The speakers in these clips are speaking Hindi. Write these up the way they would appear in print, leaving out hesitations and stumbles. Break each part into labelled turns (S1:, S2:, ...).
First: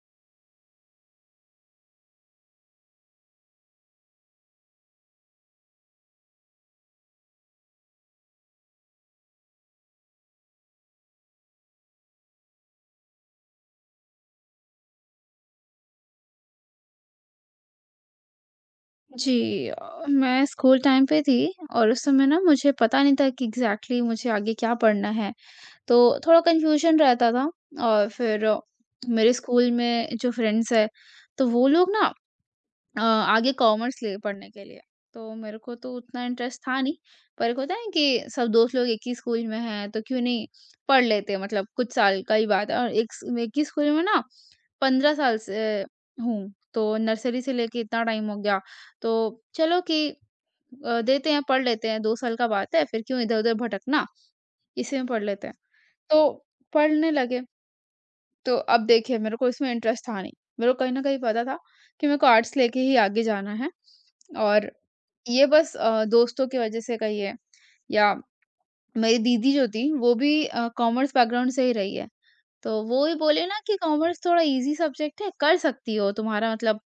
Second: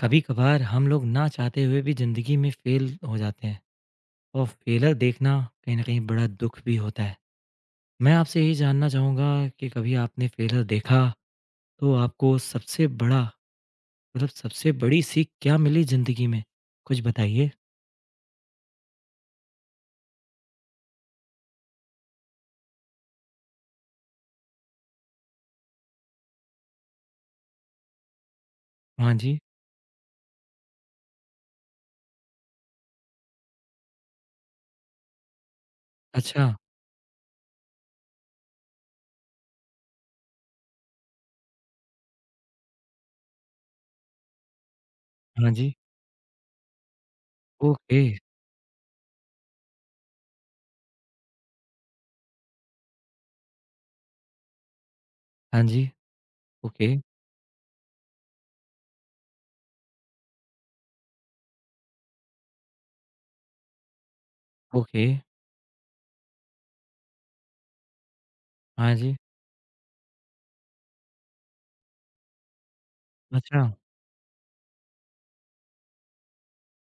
S1: कभी कभार हम लोग ना चाहते हुए भी जिंदगी में फेल हो जाते हैं और फेलर देखना कहीं ना कहीं बड़ा दुख भी होता है। मैं आपसे यही जानना चाहूंगा कि कभी आपने फेलर देखा तो आपको सबसे बड़ा मतलब सबसे बड़ी सीख क्या मिली जिंदगी में, कुछ बताइए।
S2: जी मैं स्कूल टाइम पे थी और उस समय ना मुझे पता नहीं था कि एग्जैक्टली exactly मुझे आगे क्या पढ़ना है। तो थोड़ा कंफ्यूजन रहता था। और फिर
S1: हाँ
S2: मेरे
S1: जी।
S2: स्कूल में जो फ्रेंड्स है तो वो लोग ना आगे कॉमर्स लिए पढ़ने के लिए। तो मेरे को तो उतना
S1: अच्छा।
S2: इंटरेस्ट था नहीं, पर एक होता है ना कि सब दोस्त लोग एक ही स्कूल में हैं तो क्यों नहीं पढ़ लेते, मतलब कुछ साल का ही बात है और एक ही स्कूल में ना 15 साल
S1: हाँ जी।
S2: से हूँ, तो नर्सरी से लेके
S1: ओके।
S2: इतना टाइम हो गया। तो चलो कि देते हैं, पढ़ लेते हैं, 2 साल का बात है, फिर क्यों इधर-उधर भटकना, इसी में पढ़ लेते हैं।
S1: हाँ जी।
S2: तो
S1: ओके।
S2: पढ़ने लगे। तो अब देखिए मेरे को इसमें इंटरेस्ट था नहीं। मेरे को कहीं न कहीं पता था कि मेरे को आर्ट्स लेके ही आगे जाना है और
S1: ओके।
S2: ये बस दोस्तों की वज़ह से कहिए या
S1: हाँ जी।
S2: मेरी दीदी जो थी वो भी कॉमर्स बैकग्राउंड से ही रही है। तो वो ही बोले ना
S1: अच्छा।
S2: कि कॉमर्स थोड़ा ईज़ी सब्जेक्ट है, कर सकती हो, तुम्हारा मतलब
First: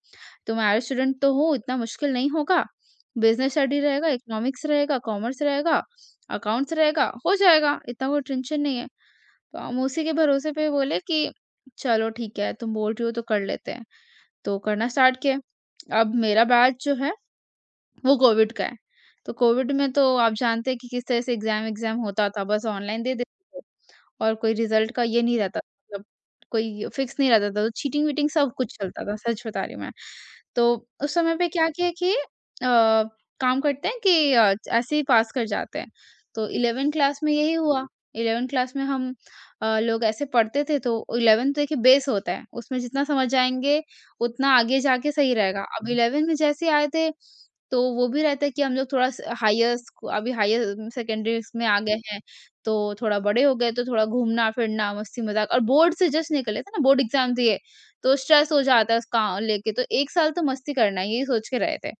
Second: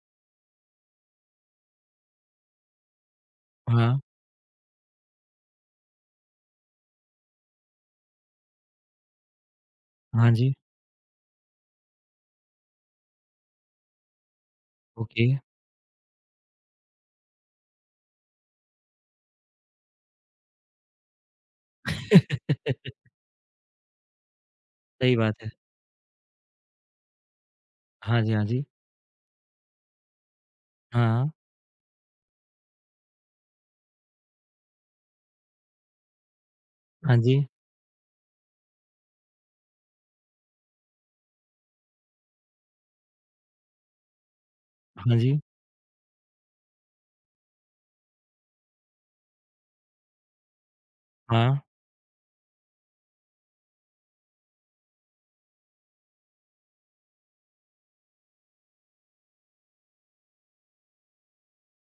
S2: तुम आईआईटी स्टूडेंट तो हो, इतना मुश्किल नहीं होगा। बिज़नेस स्टडी
S1: हाँ।
S2: रहेगा, इकोनॉमिक्स रहेगा, कॉमर्स रहेगा, अकाउंट्स रहेगा, हो जाएगा, इतना कोई टेंशन नहीं है। तो हम उसी के
S1: हाँ जी।
S2: भरोसे पे बोले कि चलो ठीक है, तुम बोल रही हो तो कर लेते हैं। तो करना स्टार्ट
S1: ओके।
S2: किया। अब मेरा बैच जो है वो कोविड का है। तो कोविड में तो आप जानते हैं कि किस तरह से एग्ज़ाम-एग्ज़ाम होता था, बस ऑनलाइन दे देते थे। और कोई रिज़ल्ट का
S1: सही
S2: ये नहीं
S1: बात है।
S2: रहता, मतलब कोई फिक्स नहीं रहता था, तो
S1: हाँ
S2: चीटिंग-वीटिंग
S1: जी, हाँ
S2: सब
S1: जी।
S2: कुछ चलता था, सच बता रही हूँ मैं। तो उस
S1: हाँ।
S2: समय पे क्या किया कि काम करते हैं कि ऐसे ही पास कर जाते हैं। तो 11th
S1: हाँ
S2: क्लास में
S1: जी।
S2: यही हुआ। 11th क्लास में हम लोग ऐसे पढ़ते थे, तो 11th देखिए बेस होता है, उसमें जितना समझ आएँगे उतना आगे जाके
S1: हाँ
S2: सही
S1: जी।
S2: रहेगा। अब 11th में जैसे आए थे, तो वो भी रहता है कि हम लोग थोड़ा स हायर स्कू अभी हायर सेकेंडरी
S1: हाँ।
S2: इसमें आ गए हैं, तो थोड़ा बड़े हो गए, तो थोड़ा घूमना-फिरना, मस्ती-मज़ाक, और बोर्ड से जस्ट निकले थे ना, बोर्ड एग्ज़ाम दिए, तो स्ट्रेस हो जाता है उसका लेके, तो 1 साल तो मस्ती करना है, यही सोच के रहे थे।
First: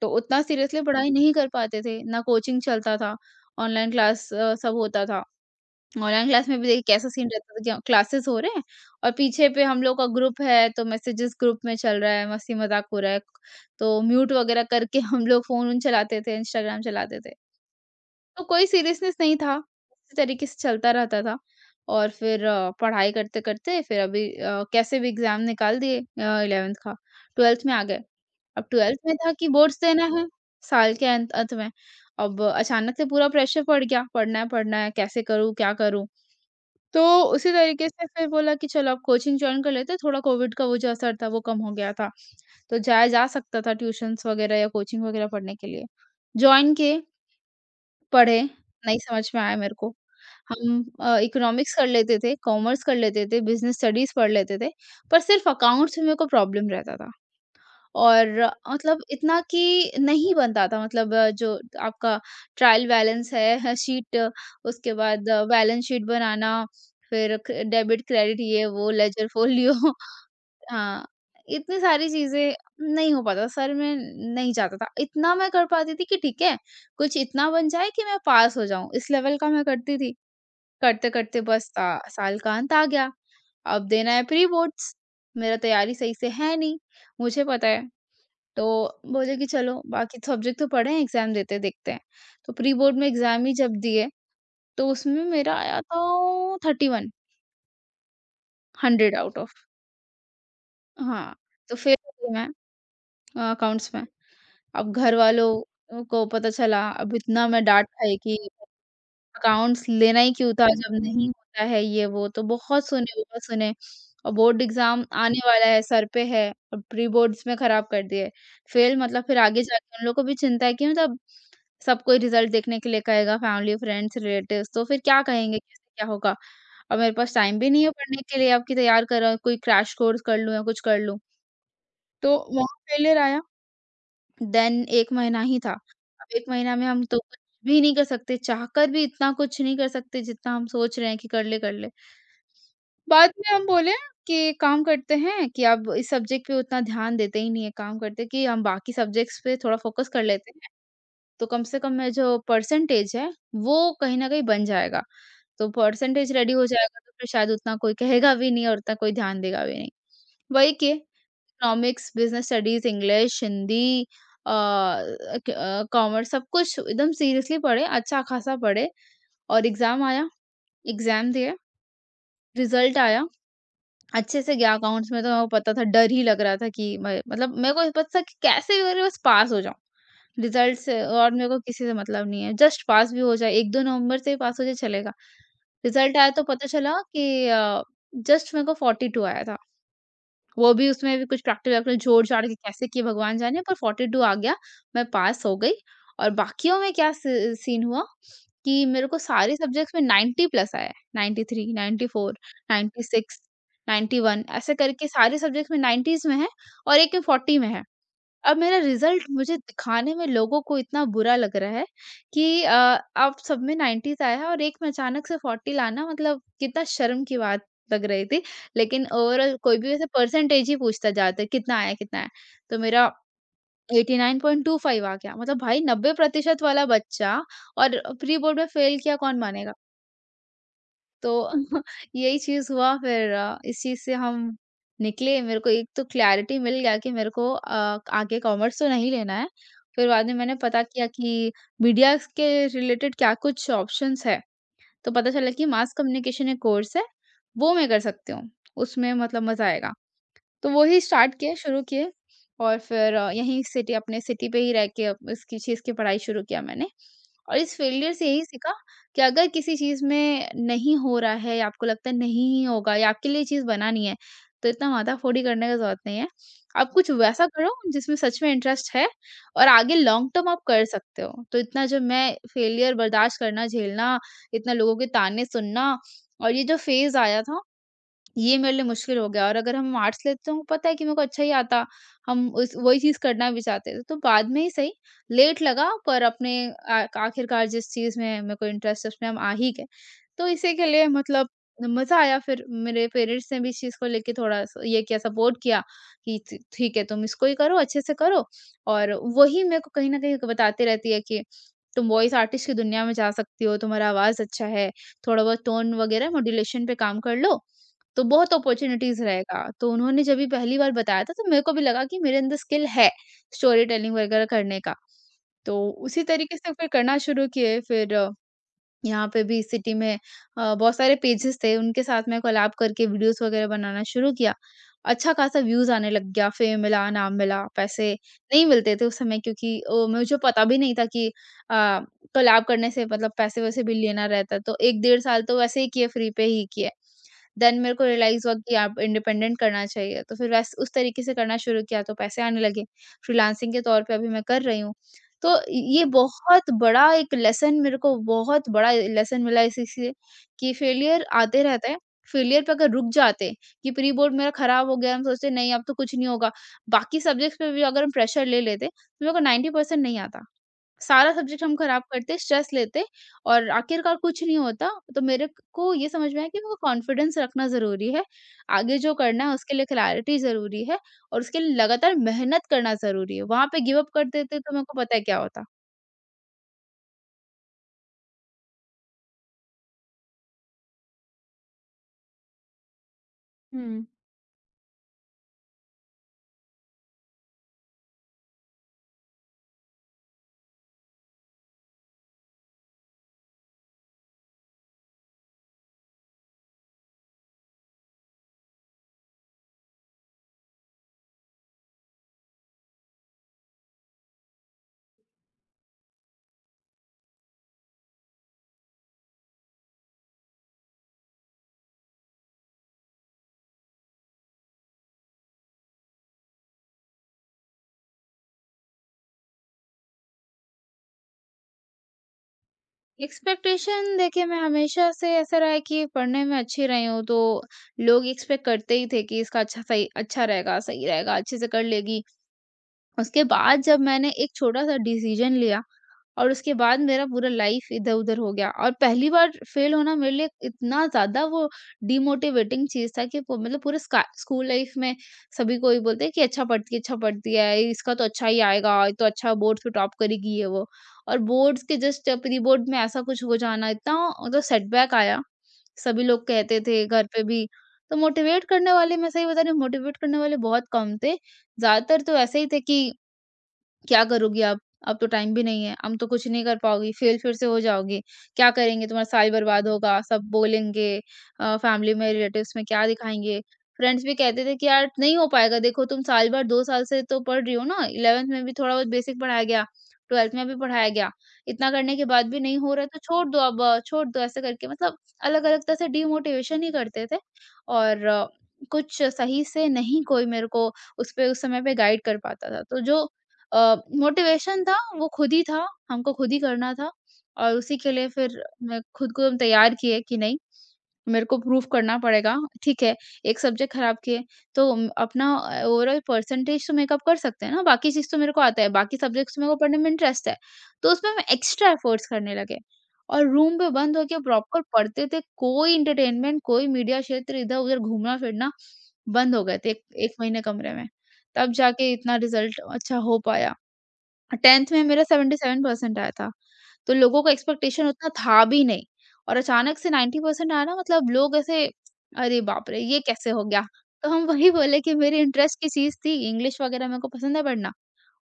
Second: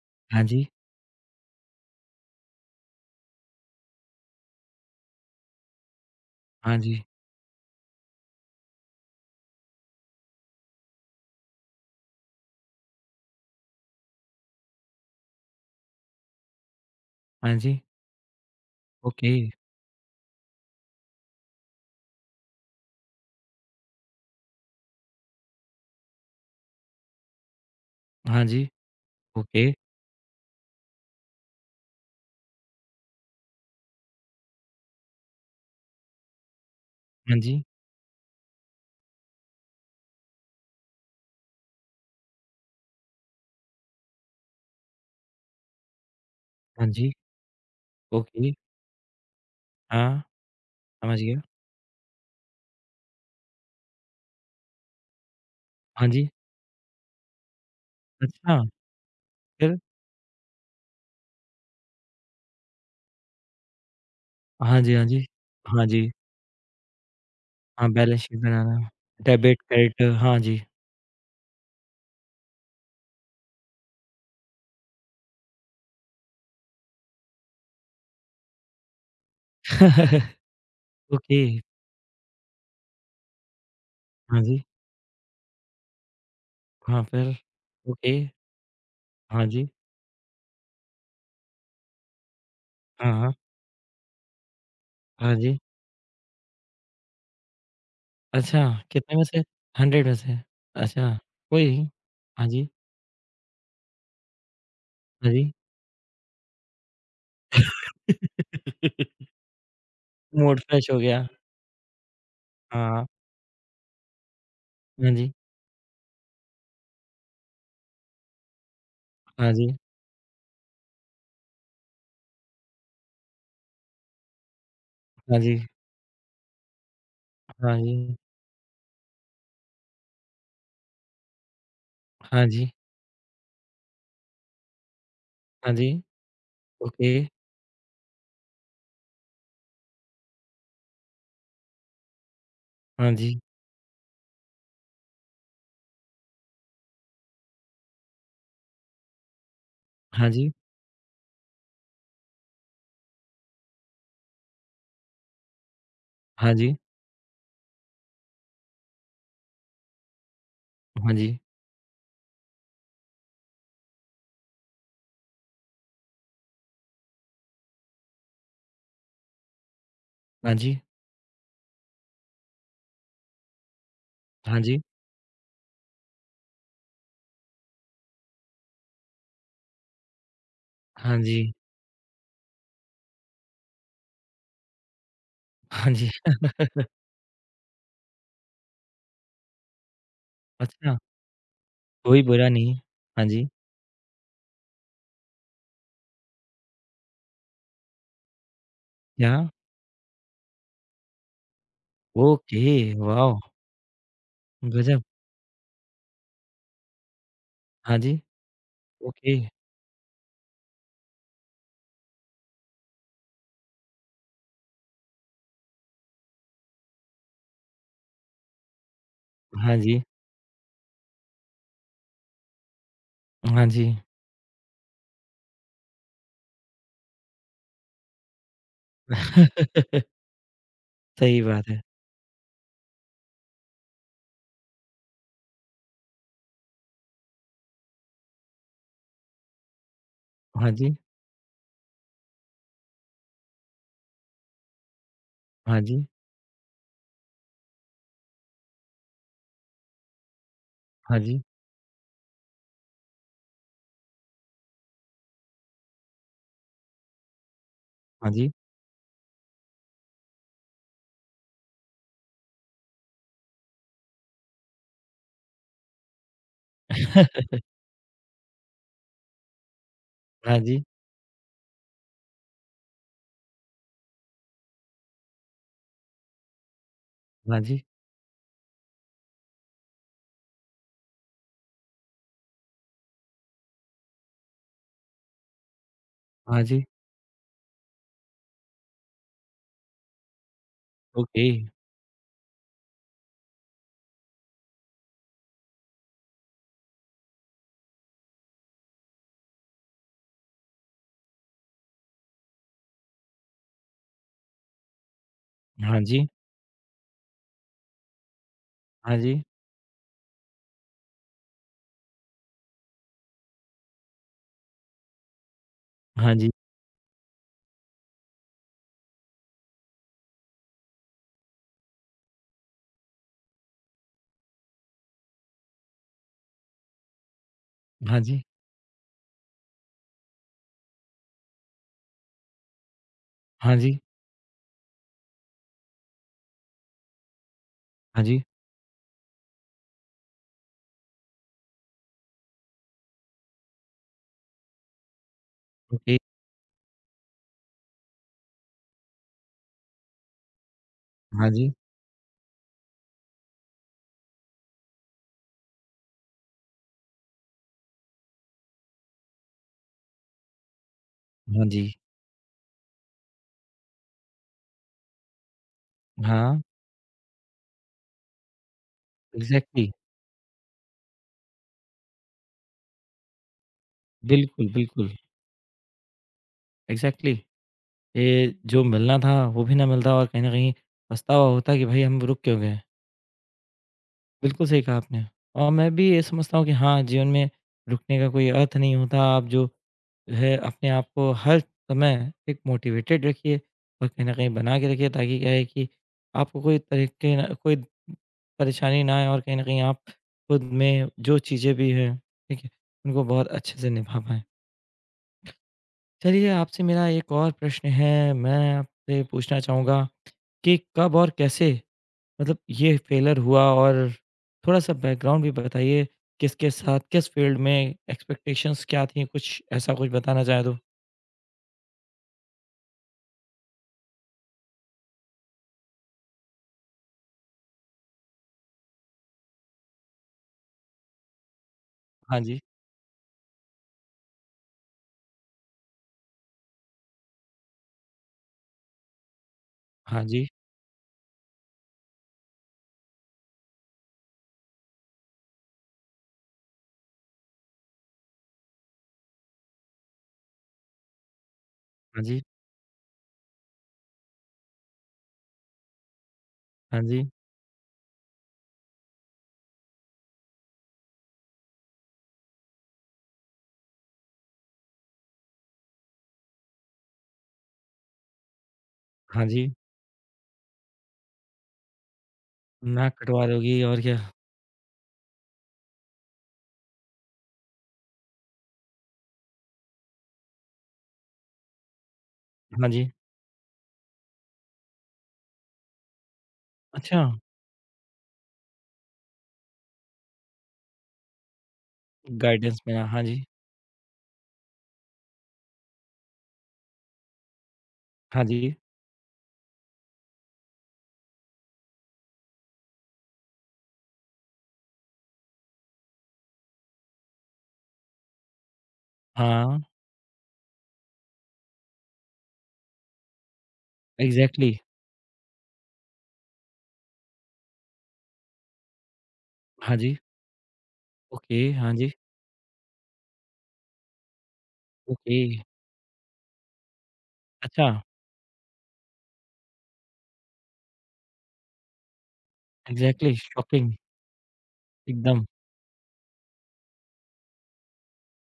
S2: तो उतना
S1: हाँ जी।
S2: सीरियसली पढ़ाई नहीं कर पाते थे, ना कोचिंग चलता था, ऑनलाइन क्लास सब होता था। ऑनलाइन क्लास में भी
S1: हाँ
S2: देखिए
S1: जी।
S2: कैसा सीन रहता था कि हाँ, क्लासेस हो रहे हैं और पीछे पे हम लोग का ग्रुप है, तो मैसेजेस ग्रुप में चल रहा है, मस्ती-मज़ाक हो रहा है, तो म्यूट वगैरह करके हम लोग फ़ोन-वोन चलाते थे, इंस्टाग्राम चलाते थे।
S1: हाँ जी,
S2: तो कोई सीरियसनेस
S1: ओके।
S2: नहीं था, इसी तरीके से चलता रहता था और फिर पढ़ाई करते-करते फिर अभी कैसे भी एग्ज़ाम निकाल दिए, 11th का, 12th में आ गए।
S1: हाँ
S2: अब
S1: जी,
S2: 12th में था कि
S1: ओके।
S2: बोर्ड्स देना है साल के अंत अंत में, अब अचानक से पूरा प्रेशर पड़ गया, पढ़ना है, कैसे करूँ, क्या करूँ? तो
S1: हाँ
S2: उसी
S1: जी,
S2: तरीके से फिर बोला कि चलो अब कोचिंग जॉइन कर लेते हैं, थोड़ा कोविड का वो जो असर था वो कम हो गया था, तो जाया जा सकता था ट्यूशन्स वगैरह या कोचिंग वगैरह पढ़ने के लिए। जॉइन
S1: हाँ
S2: किए,
S1: जी,
S2: पढ़े,
S1: ओके।
S2: नहीं समझ में आया मेरे को।
S1: हाँ,
S2: हम
S1: समझ गया।
S2: इकोनॉमिक्स कर लेते थे, कॉमर्स कर लेते थे, बिज़नेस स्टडीज़ पढ़ लेते थे, पर सिर्फ़ अकाउंट्स में
S1: हाँ
S2: मेरे को
S1: जी,
S2: प्रॉब्लम रहता था। और
S1: अच्छा,
S2: मतलब इतना
S1: फिर?
S2: कि नहीं बनता था, मतलब जो आपका ट्रायल बैलेंस है, शीट,
S1: हाँ
S2: उसके
S1: जी, हाँ जी।
S2: बाद बैलेंस
S1: हाँ
S2: शीट
S1: जी,
S2: बनाना, फिर क
S1: हाँ,
S2: डेबिट,
S1: बैलेंस शीट
S2: क्रेडिट ये
S1: बनाना,
S2: वो, लेजर,
S1: डेबिट,
S2: फ़ोलियो
S1: क्रेडिट हाँ जी।
S2: हाँ, इतनी सारी चीज़ें नहीं हो पाता, सर में नहीं जाता था। इतना मैं कर पाती थी कि ठीक है, कुछ इतना बन जाए कि मैं पास हो जाऊँ, इस लेवल का मैं करती थी। करते-करते
S1: ओके,
S2: बस सा साल का अंत आ गया, अब देना है
S1: हाँ
S2: प्री
S1: जी,
S2: बोर्ड्स, मेरा तैयारी सही से है नहीं,
S1: हाँ, फिर?
S2: मुझे पता है।
S1: ओके,
S2: तो बोले
S1: हाँ
S2: कि
S1: जी,
S2: चलो, बाकी सब्जेक्ट तो पढ़े हैं, एग्ज़ाम देते हैं, देखते हैं। तो प्री बोर्ड में
S1: हाँ, हाँ,
S2: एग्ज़ाम ही जब दिए, तो उसमें
S1: हाँ
S2: मेरा
S1: जी।
S2: आया था 31,
S1: अच्छा,
S2: 100
S1: कितने में
S2: आउट
S1: से?
S2: ऑफ,
S1: 100 में से? अच्छा,
S2: हाँ,
S1: कोई
S2: तो
S1: नहीं।
S2: फेल हो गई
S1: हाँ
S2: मैं
S1: जी,
S2: अकाउंट्स में। अब घर
S1: हाँ जी।
S2: वालों को पता चला, अब इतना मैं डाँट खाई कि अकाउंट्स लेना ही क्यों
S1: मूड
S2: था
S1: फ्रेश
S2: जब
S1: हो गया।
S2: नहीं होता है ये वो, तो बहुत
S1: हाँ,
S2: सुने, बहुत सुने। और बोर्ड एग्ज़ाम
S1: हाँ जी,
S2: आने वाला है, सर पे है और प्री बोर्ड्स में खराब कर दिए। फ़ेल मतलब फिर
S1: हाँ
S2: आगे
S1: जी,
S2: जाके उन लोग को भी चिंता है कि मतलब सब कोई रिज़ल्ट देखने के लिए कहेगा, फैमिली, फ्रेंड्स, रिलेटिव्स, तो फिर क्या
S1: हाँ जी,
S2: कहेंगे, कैसे क्या होगा? अब मेरे पास टाइम भी
S1: हाँ
S2: नहीं है
S1: जी, हाँ जी,
S2: पढ़ने के लिए, अब कि तैयार कर रहा हूँ, कोई क्रैश कोर्स कर लूँ या कुछ कर लूँ, तो
S1: हाँ जी।
S2: वहाँ फ़ेलियर आया। देन 1 महीना ही
S1: हाँ
S2: था।
S1: जी,
S2: अब 1 महीना में हम
S1: ओके,
S2: तो कुछ भी नहीं कर सकते, चाहकर भी इतना कुछ नहीं कर सकते जितना हम सोच रहे हैं कि कर ले, कर ले।
S1: हाँ
S2: बाद
S1: जी,
S2: में हम बोले कि काम करते हैं कि अब इस सब्जेक्ट पे उतना ध्यान देते ही नहीं है, काम करते हैं कि हम बाकी सब्जेक्ट्स पे थोड़ा फोकस कर
S1: हाँ जी,
S2: लेते हैं, तो कम से कम मेरा जो परसेंटेज है, वो कहीं न कहीं बन जाएगा। तो परसेंटेज
S1: हाँ
S2: रेडी हो
S1: जी,
S2: जाएगा तो फिर शायद उतना कोई कहेगा भी नहीं और उतना कोई ध्यान देगा भी नहीं। वही कि
S1: हाँ जी,
S2: economics, business studies, English, Hindi, commerce, सब कुछ एकदम सीरियसली पढ़े, अच्छा खासा पढ़े और एग्ज़ाम आया,
S1: हाँ जी,
S2: एग्ज़ाम दिए, रिज़ल्ट आया, अच्छे से
S1: हाँ
S2: गया
S1: जी,
S2: अकाउंट्स में तो मेरे को पता था, डर ही लग रहा था कि मैं, मतलब मेरे को पता था कि कैसे भी करके बस पास हो जाऊँ। रिज़ल्ट से
S1: हाँ
S2: और मेरे
S1: जी,
S2: को किसी से मतलब नहीं है, जस्ट पास भी हो जाए, 1-2 नंबर से ही पास हो जाए चलेगा।
S1: हाँ जी।
S2: रिज़ल्ट आया तो पता चला कि जस्ट मेरे को 42 आया था। वो भी,
S1: अच्छा,
S2: उसमें भी कुछ प्रैक्टिस वैक्टिस
S1: कोई
S2: जोड़-जाड़
S1: बुरा
S2: के
S1: नहीं।
S2: कैसे किए
S1: हाँ
S2: भगवान
S1: जी,
S2: जाने, पर 42 आ गया, मैं पास हो गई और बाकियों में क्या सी सीन हुआ कि मेरे को
S1: क्या?
S2: सारे सब्जेक्ट्स में 90 प्लस आया है, 93, 94,
S1: ओके, वॉव!
S2: 96, 91 ऐसे
S1: गज़ब!
S2: करके सारे सब्जेक्ट्स में 90s में है और एक में 40 में है।
S1: हाँ जी,
S2: अब मेरा रिज़ल्ट
S1: ओके,
S2: मुझे दिखाने में लोगों को इतना बुरा लग रहा है कि अब सब में 90s आया है और एक में अचानक से 40 लाना, मतलब कितना शर्म की बात लग रही थी। लेकिन ओवरऑल
S1: हाँ
S2: कोई भी
S1: जी,
S2: वैसे परसेंटेज ही पूछता ज़्यादातर, कितना आया, कितना आया? तो मेरा
S1: हाँ जी।
S2: 89.25 आ गया। मतलब भाई 90% वाला बच्चा और प्री बोर्ड में फ़ेल किया, कौन मानेगा? तो
S1: सही बात है।
S2: यही चीज़ हुआ, फिर इस चीज़ से हम निकले, मेरे को एक तो क्लैरिटी मिल गया कि मेरे को आगे कॉमर्स तो नहीं लेना है। फिर बाद में मैंने
S1: हाँ
S2: पता
S1: जी,
S2: किया कि मीडिया के रिलेटेड क्या कुछ ऑप्शंस है, तो पता चला कि
S1: हाँ
S2: मास
S1: जी,
S2: कम्युनिकेशन एक कोर्स है, वो मैं कर सकती हूँ। उसमें मतलब मज़ा आएगा। तो वही
S1: हाँ
S2: स्टार्ट
S1: जी,
S2: किए, शुरू किए और फिर यहीं सिटी अपने सिटी पे ही रह के अप इसकी चीज़ की पढ़ाई शुरू किया मैंने। और इस फेलियर से
S1: हाँ
S2: यही
S1: जी।
S2: सीखा कि अगर किसी चीज़ में नहीं हो रहा है या आपको लगता है नहीं ही होगा या आपके लिए ये चीज़ बना नहीं है, तो इतना माथा-फोड़ी करने का ज़रूरत नहीं है। आप कुछ वैसा करो जिसमें सच में इंटरेस्ट है और आगे लॉन्ग टर्म
S1: हाँ
S2: आप
S1: जी,
S2: कर सकते हो। तो इतना जो मैं फेलियर बर्दाश्त करना, झेलना, इतना लोगों के ताने सुनना और ये जो फेज़ आया
S1: हाँ
S2: था,
S1: जी,
S2: ये मेरे लिए मुश्किल हो गया और अगर हम आर्ट्स लेते तो हमको पता है कि मेरे को अच्छा ही आता, हम उस वही चीज़ करना भी चाहते थे। तो बाद में ही सही, लेट लगा पर अपने
S1: हाँ जी,
S2: आ आखिरकार जिस चीज़ में मेरे को इंटरेस्ट है उसमें हम आ ही गए। तो इसी के लिए
S1: ओके,
S2: मतलब मज़ा आया, फिर मेरे पेरेंट्स ने भी इस चीज़ को लेके थोड़ा स ये किया सपोर्ट किया कि ठी ठीक है, तुम इसको ही करो, अच्छे से करो और वही मेरे को कहीं न कहीं बताती रहती है कि तुम वॉइस आर्टिस्ट की दुनिया में जा सकती हो, तुम्हारा आवाज़ अच्छा है, थोड़ा बहुत टोन
S1: हाँ जी,
S2: वगैरह मॉड्यूलेशन पे काम कर लो तो बहुत
S1: हाँ
S2: अपॉर्च्युनिटीज़
S1: जी,
S2: रहेगा। तो उन्होंने जब भी पहली बार बताया था तो मेरे को भी लगा कि मेरे अंदर स्किल है, स्टोरी टेलिंग वगैरह करने का। तो उसी
S1: हाँ जी,
S2: तरीके से फिर करना शुरू किए, फिर यहाँ पे भी सिटी में बहुत सारे पेजेज़ थे, उनके साथ मैं कोलैब करके वीडियोज़ वगैरह बनाना शुरू किया। अच्छा खासा व्यूज़ आने लग गया, फ़ेम मिला, नाम मिला, पैसे
S1: हाँ जी,
S2: नहीं मिलते थे उस समय क्योंकि मुझे पता भी नहीं था कि अ, कोलैब करने से मतलब
S1: हाँ
S2: पैसे-वैसे भी
S1: जी,
S2: लेना रहता है। तो 1 डेढ़ साल तो वैसे ही किए फ्री पे ही किए। देन मेरे को
S1: हाँ जी,
S2: रियलाइज़ हुआ कि आप इंडिपेंडेंट करना चाहिए, तो फिर वैस उस तरीके से करना शुरू किया तो पैसे आने लगे। फ्रीलांसिंग के तौर पे अभी मैं कर रही हूँ। तो ये
S1: ओके,
S2: बहुत बड़ा एक लेसन मेरे को बहुत बड़ा लेसन मिला इसी से कि फेलियर
S1: हाँ
S2: आते
S1: जी,
S2: रहते हैं। फेलियर पे अगर रुक जाते कि प्री बोर्ड मेरा खराब हो गया, हम सोचते नहीं अब तो कुछ नहीं होगा। बाकी सब्जेक्ट्स पे भी अगर हम प्रेशर ले लेते तो मेरे को 90% नहीं आता। सारा सब्जेक्ट
S1: हाँ
S2: हम
S1: जी,
S2: खराब करते, स्ट्रेस लेते और आखिरकार कुछ नहीं होता। तो मेरे को ये समझ में आया कि
S1: हाँ।
S2: मेरे को कॉन्फिडेंस रखना ज़रूरी है। आगे जो करना है उसके लिए
S1: एग्ज़ैक्टली।
S2: क्लैरिटी ज़रूरी है और उसके लिए लगातार मेहनत करना ज़रूरी है। वहाँ पे गिव अप कर देते
S1: बिल्कुल,
S2: तो मेरे को
S1: बिल्कुल,
S2: पता है क्या होता।
S1: एग्ज़ैक्टली ये जो मिलना था वो भी ना मिलता और कहीं न कहीं पछतावा होता कि भाई हम रुक क्यों गए।
S2: हुँ।
S1: बिल्कुल सही कहा आपने और मैं भी ये समझता हूँ कि हाँ, जीवन में रुकने का कोई अर्थ नहीं होता। आप जो है अपने आप को हर समय एक मोटिवेटेड रखिए और कहीं न कहीं बना के रखिए ताकि क्या है कि आपको कोई तरीके ना कोई परेशानी ना आए और कहीं न कहीं आप खुद में जो चीज़ें भी हैं, ठीक है, उनको बहुत अच्छे से निभा पाएँ। चलिए, आपसे मेरा एक और प्रश्न है। मैं आपसे पूछना चाहूँगा कि कब और कैसे मतलब ये फेलियर हुआ और थोड़ा-सा बैकग्राउंड भी बताइए, किसके साथ, किस फ़ील्ड में, एक्सपेक्टेशंस क्या थी? कुछ ऐसा कुछ बताना चाहें तो?
S2: एक्सपेक्टेशन देखिए मैं हमेशा से ऐसा रहा है कि पढ़ने में अच्छी रही हूँ तो लोग एक्सपेक्ट करते ही थे कि इसका अच्छा सही अच्छा रहेगा, सही रहेगा, अच्छे से कर लेगी।
S1: हाँ जी।
S2: उसके बाद जब मैंने एक छोटा-सा डिसीजन लिया और उसके बाद मेरा पूरा लाइफ इधर-उधर हो गया और पहली बार फेल होना
S1: हाँ
S2: मेरे
S1: जी।
S2: लिए इतना ज़्यादा वो डिमोटिवेटिंग चीज़ था कि वो मतलब पूरे स्का स्कूल लाइफ में सभी को ये बोलते हैं कि अच्छा पढ़ती है, इसका तो अच्छा ही आएगा, ये तो अच्छा बोर्ड्स में टॉप करेगी ये वो। और बोर्ड्स के
S1: हाँ
S2: जस्ट
S1: जी।
S2: प्री बोर्ड में ऐसा कुछ हो जाना इतना मतलब सेटबैक आया, सभी लोग कहते
S1: हाँ
S2: थे
S1: जी।
S2: घर पे भी। तो मोटिवेट करने वाले मैं सही बता रही हूँ मोटिवेट करने वाले बहुत कम थे। ज़्यादातर तो ऐसे ही थे कि क्या करोगी आप? अब तो टाइम भी नहीं है, अब तो कुछ नहीं कर पाओगी, फ़ेल फिर से हो जाओगी, क्या करेंगे? तुम्हारा
S1: हाँ
S2: साल
S1: जी।
S2: बर्बाद होगा, सब बोलेंगे फैमिली में, रिलेटिव्स में क्या
S1: नाक कटवा
S2: दिखाएँगे?
S1: दोगी और क्या।
S2: फ्रेंड्स भी कहते थे कि यार नहीं हो पाएगा, देखो तुम साल भर 2 साल से तो पढ़ रही हो ना, 11th में भी थोड़ा बहुत बेसिक पढ़ाया गया, 12th में भी पढ़ाया गया, इतना करने के बाद भी नहीं
S1: हाँ
S2: हो रहा है,
S1: जी।
S2: तो छोड़ दो अब, छोड़ दो ऐसे करके मतलब अलग-अलग तरह से डिमोटिवेशन ही
S1: अच्छा,
S2: करते थे और कुछ सही से नहीं कोई मेरे को उस समय पे गाइड कर पाता
S1: गाइडेंस
S2: था। तो
S1: मिला। हाँ
S2: जो
S1: जी।
S2: अ, मोटिवेशन था, वो खुद ही था, हमको खुद ही करना था और उसी के लिए
S1: हाँ
S2: फिर
S1: जी।
S2: मैं खुद को हम तैयार किए कि नहीं, मेरे को प्रूव करना पड़ेगा। ठीक है, एक सब्जेक्ट खराब किए, तो अपना ओवरऑल परसेंटेज तो मेकअप कर सकते हैं ना, बाकी चीज़ तो मेरे को आता है, बाकी सब्जेक्ट्स मेरे को
S1: हाँ,
S2: पढ़ने में इंटरेस्ट है। तो उसमें हम एक्स्ट्रा एफर्ट्स करने लगे और रूम में बंद होके
S1: एग्ज़ैक्टली।
S2: प्रॉपर पढ़ते थे, कोई एंटरटेनमेंट, कोई मीडिया क्षेत्र, इधर-उधर घूमना-फिरना बंद हो गए थे,
S1: हाँ
S2: 1
S1: जी।
S2: 1 महीने कमरे में।
S1: ओके,
S2: तब
S1: हाँ जी।
S2: जाके इतना रिज़ल्ट अच्छा हो पाया। 10th में मेरा
S1: ओके।
S2: 77% आया था, तो लोगों का
S1: अच्छा,
S2: एक्सपेक्टेशन उतना था भी नहीं और अचानक से 90% आना मतलब लोग ऐसे अरे बाप रे! ये
S1: एग्ज़ैक्टली,
S2: कैसे हो गया?
S1: शॉकिंग
S2: तो हम वही बोले कि मेरी
S1: एकदम।
S2: इंटरेस्ट की चीज़ थी, इंग्लिश वगैरह मेरे को पसंद है पढ़ना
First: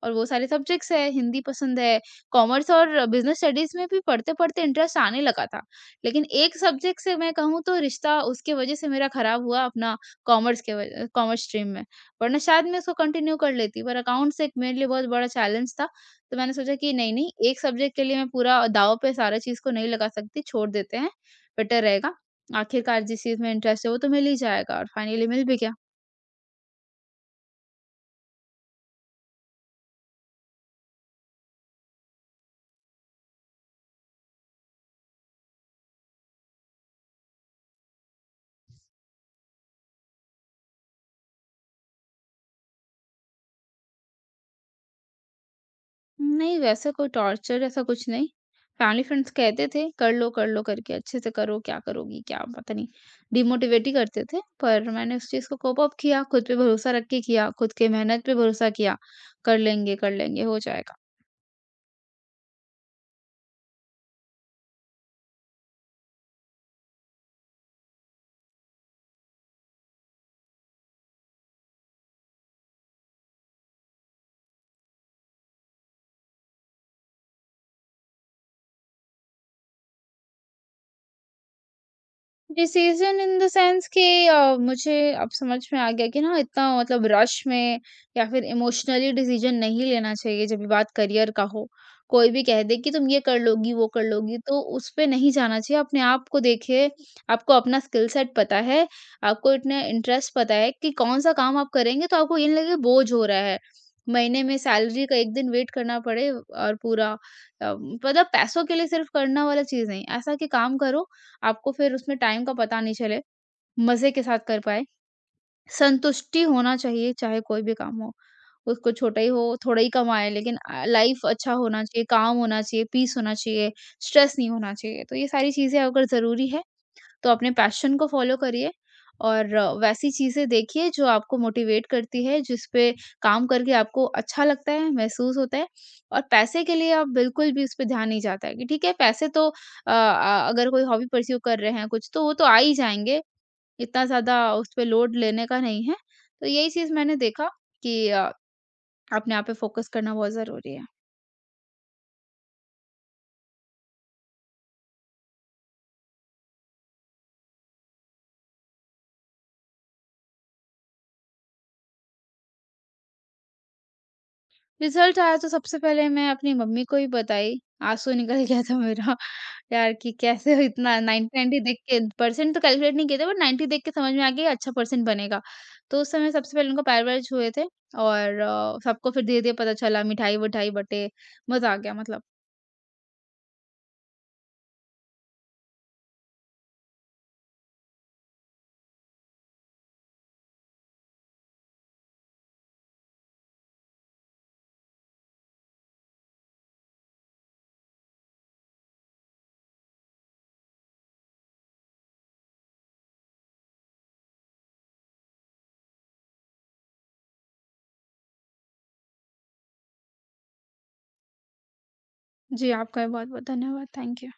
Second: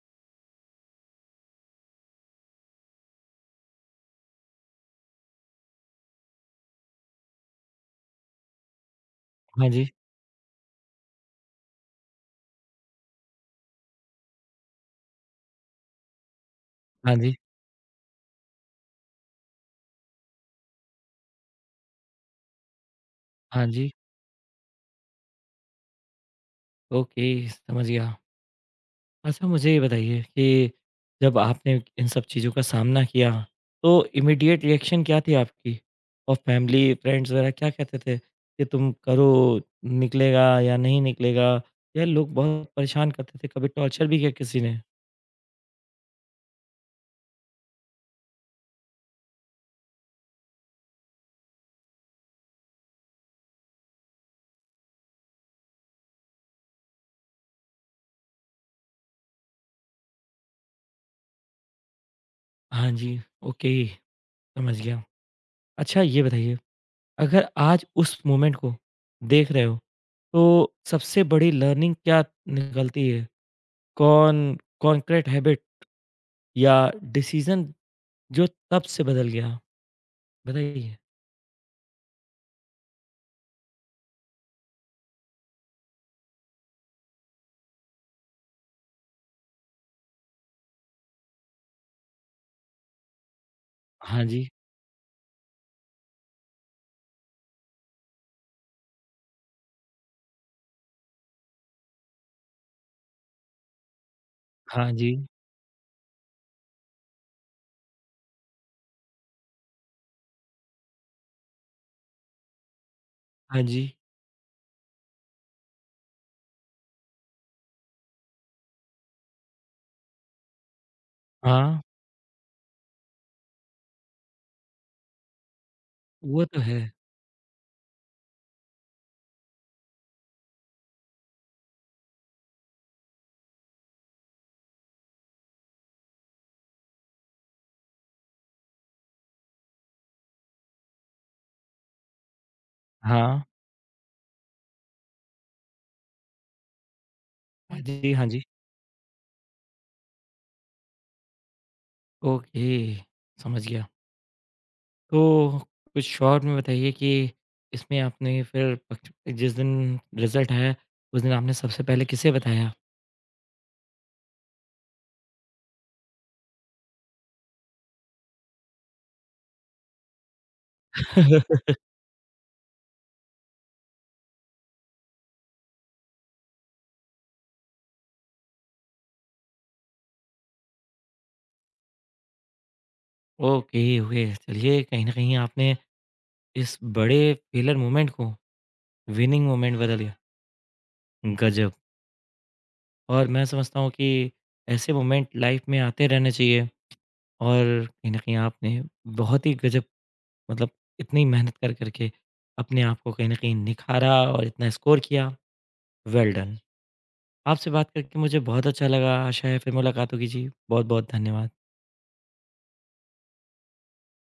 S2: और वो सारे सब्जेक्ट्स हैं, हिंदी पसंद है, कॉमर्स और बिज़नेस स्टडीज़ में भी पढ़ते-पढ़ते इंटरेस्ट आने लगा था। लेकिन एक सब्जेक्ट से मैं कहूँ तो रिश्ता उसके वजह से मेरा खराब हुआ
S1: हाँ जी,
S2: अपना कॉमर्स के वज कॉमर्स स्ट्रीम में, वरना शायद मैं उसको कंटिन्यू कर लेती, पर अकाउंट्स एक मेरे लिए बहुत बड़ा चैलेंज था तो मैंने सोचा कि
S1: हाँ
S2: नहीं-नहीं
S1: जी,
S2: एक सब्जेक्ट के लिए मैं पूरा दाँव पे सारा चीज़ को नहीं लगा सकती, छोड़ देते हैं, बेटर रहेगा। आखिरकार जिस चीज़ में
S1: हाँ
S2: इंटरेस्ट
S1: जी।
S2: है वो तो मिल ही जाएगा और फाइनली मिल भी गया।
S1: ओके, समझ गया। अच्छा मुझे ये बताइए कि जब आपने इन सब चीज़ों का सामना किया, तो इमीडिएट रिएक्शन क्या थी आपकी? और फैमिली, फ्रेंड्स वगैरह क्या कहते थे कि तुम करो, निकलेगा या नहीं निकलेगा? या लोग बहुत परेशान करते थे, कभी टॉर्चर भी किया किसी ने?
S2: नहीं वैसा कोई टॉर्चर ऐसा कुछ नहीं। फैमिली फ्रेंड्स कहते थे कर लो करके अच्छे से करो, क्या करोगी क्या पता नहीं, डिमोटिवेट ही करते थे। पर मैंने उस चीज़ को कोप अप किया, खुद पे भरोसा रख के किया, खुद के मेहनत पे भरोसा किया, कर लेंगे हो जाएगा।
S1: हाँ जी, ओके, समझ गया। अच्छा ये बताइए, अगर आज उस मोमेंट को देख रहे हो, तो सबसे बड़ी लर्निंग क्या निकलती है? कौन कॉन्क्रीट हैबिट या डिसीजन जो तब से बदल गया? बताइए?
S2: डिसीज़न इन द सेंस कि मुझे अब समझ में आ गया कि ना इतना मतलब रश में या फिर इमोशनली डिसीज़न नहीं लेना चाहिए जब भी बात करियर का हो। कोई भी कह दे कि तुम ये कर लोगी, वो कर
S1: हाँ
S2: लोगी
S1: जी,
S2: तो उस पे नहीं जाना चाहिए। अपने आप को देखिए, आपको अपना स्किल सेट पता है, आपको इतने इंटरेस्ट पता है कि कौन-सा काम आप करेंगे तो आपको ये नहीं लगेगा बोझ हो रहा है। महीने में
S1: हाँ
S2: सैलरी
S1: जी,
S2: का 1 दिन वेट करना पड़े और पूरा मतलब पैसों के लिए सिर्फ़ करना वाला चीज़ नहीं। ऐसा कि काम करो आपको फिर उसमें टाइम का पता नहीं चले,
S1: हाँ जी,
S2: मज़े के साथ कर पाएँ। संतुष्टि होना चाहिए चाहे कोई भी काम हो। उसको छोटा ही हो, थोड़ा ही कमाएँ लेकिन लाइफ़ अच्छा
S1: हाँ,
S2: होना चाहिए, काम होना चाहिए, पीस होना चाहिए, स्ट्रेस नहीं होना चाहिए। तो ये सारी चीज़ें अगर
S1: वो
S2: ज़रूरी
S1: तो
S2: है
S1: है।
S2: तो अपने पैशन को फ़ॉलो करिए और वैसी चीज़ें देखिए जो आपको मोटिवेट करती है, जिस पे काम करके आपको अच्छा लगता है, महसूस होता है और पैसे के लिए आप बिल्कुल भी उस पे ध्यान नहीं जाता है कि ठीक है पैसे तो अगर कोई हॉबी परस्यू कर रहे हैं कुछ तो वो तो आ ही जाएँगे,
S1: हाँ,
S2: इतना ज़्यादा उस पे लोड लेने का नहीं है। तो यही चीज़ मैंने देखा
S1: हाँ
S2: कि
S1: जी, हाँ जी।
S2: अपने आप पे फ़ोकस करना बहुत ज़रूरी है।
S1: ओके, समझ गया। तो कुछ शॉर्ट में बताइए कि इसमें आपने फिर पक्ष जिस दिन रिज़ल्ट आया, उस दिन आपने सबसे पहले किसे बताया?
S2: रिज़ल्ट आया तो सबसे पहले मैं अपनी मम्मी को ही बताई, आँसू निकल गया था मेरा यार कि कैसे हो इतना 90-90 देख के परसेंट तो कैलकुलेट नहीं किए थे बट 90 देख के समझ में आ गया अच्छा परसेंट बनेगा। तो उस समय सबसे पहले उनको पैरवाइज हुए थे और सबको फिर धीरे-धीरे पता चला मिठाई-विठाई बँटे, मज़ा आ गया मतलब।
S1: Okay, okay. चलिए, कहीं न कहीं आपने इस बड़े फेलियर मोमेंट को विनिंग मोमेंट बदल दिया। गज़ब! और मैं समझता हूँ कि ऐसे मोमेंट लाइफ में आते रहने चाहिए और कहीं न कहीं आपने बहुत ही गज़ब मतलब इतनी मेहनत कर कर के अपने आप को कहीं न कहीं निखारा और इतना स्कोर किया, वेल डन। आपसे बात करके मुझे बहुत अच्छा लगा, आशा है फिर मुलाकात होगी जी। बहुत-बहुत धन्यवाद।
S2: जी, आपका भी बहुत-बहुत धन्यवाद। Thank you.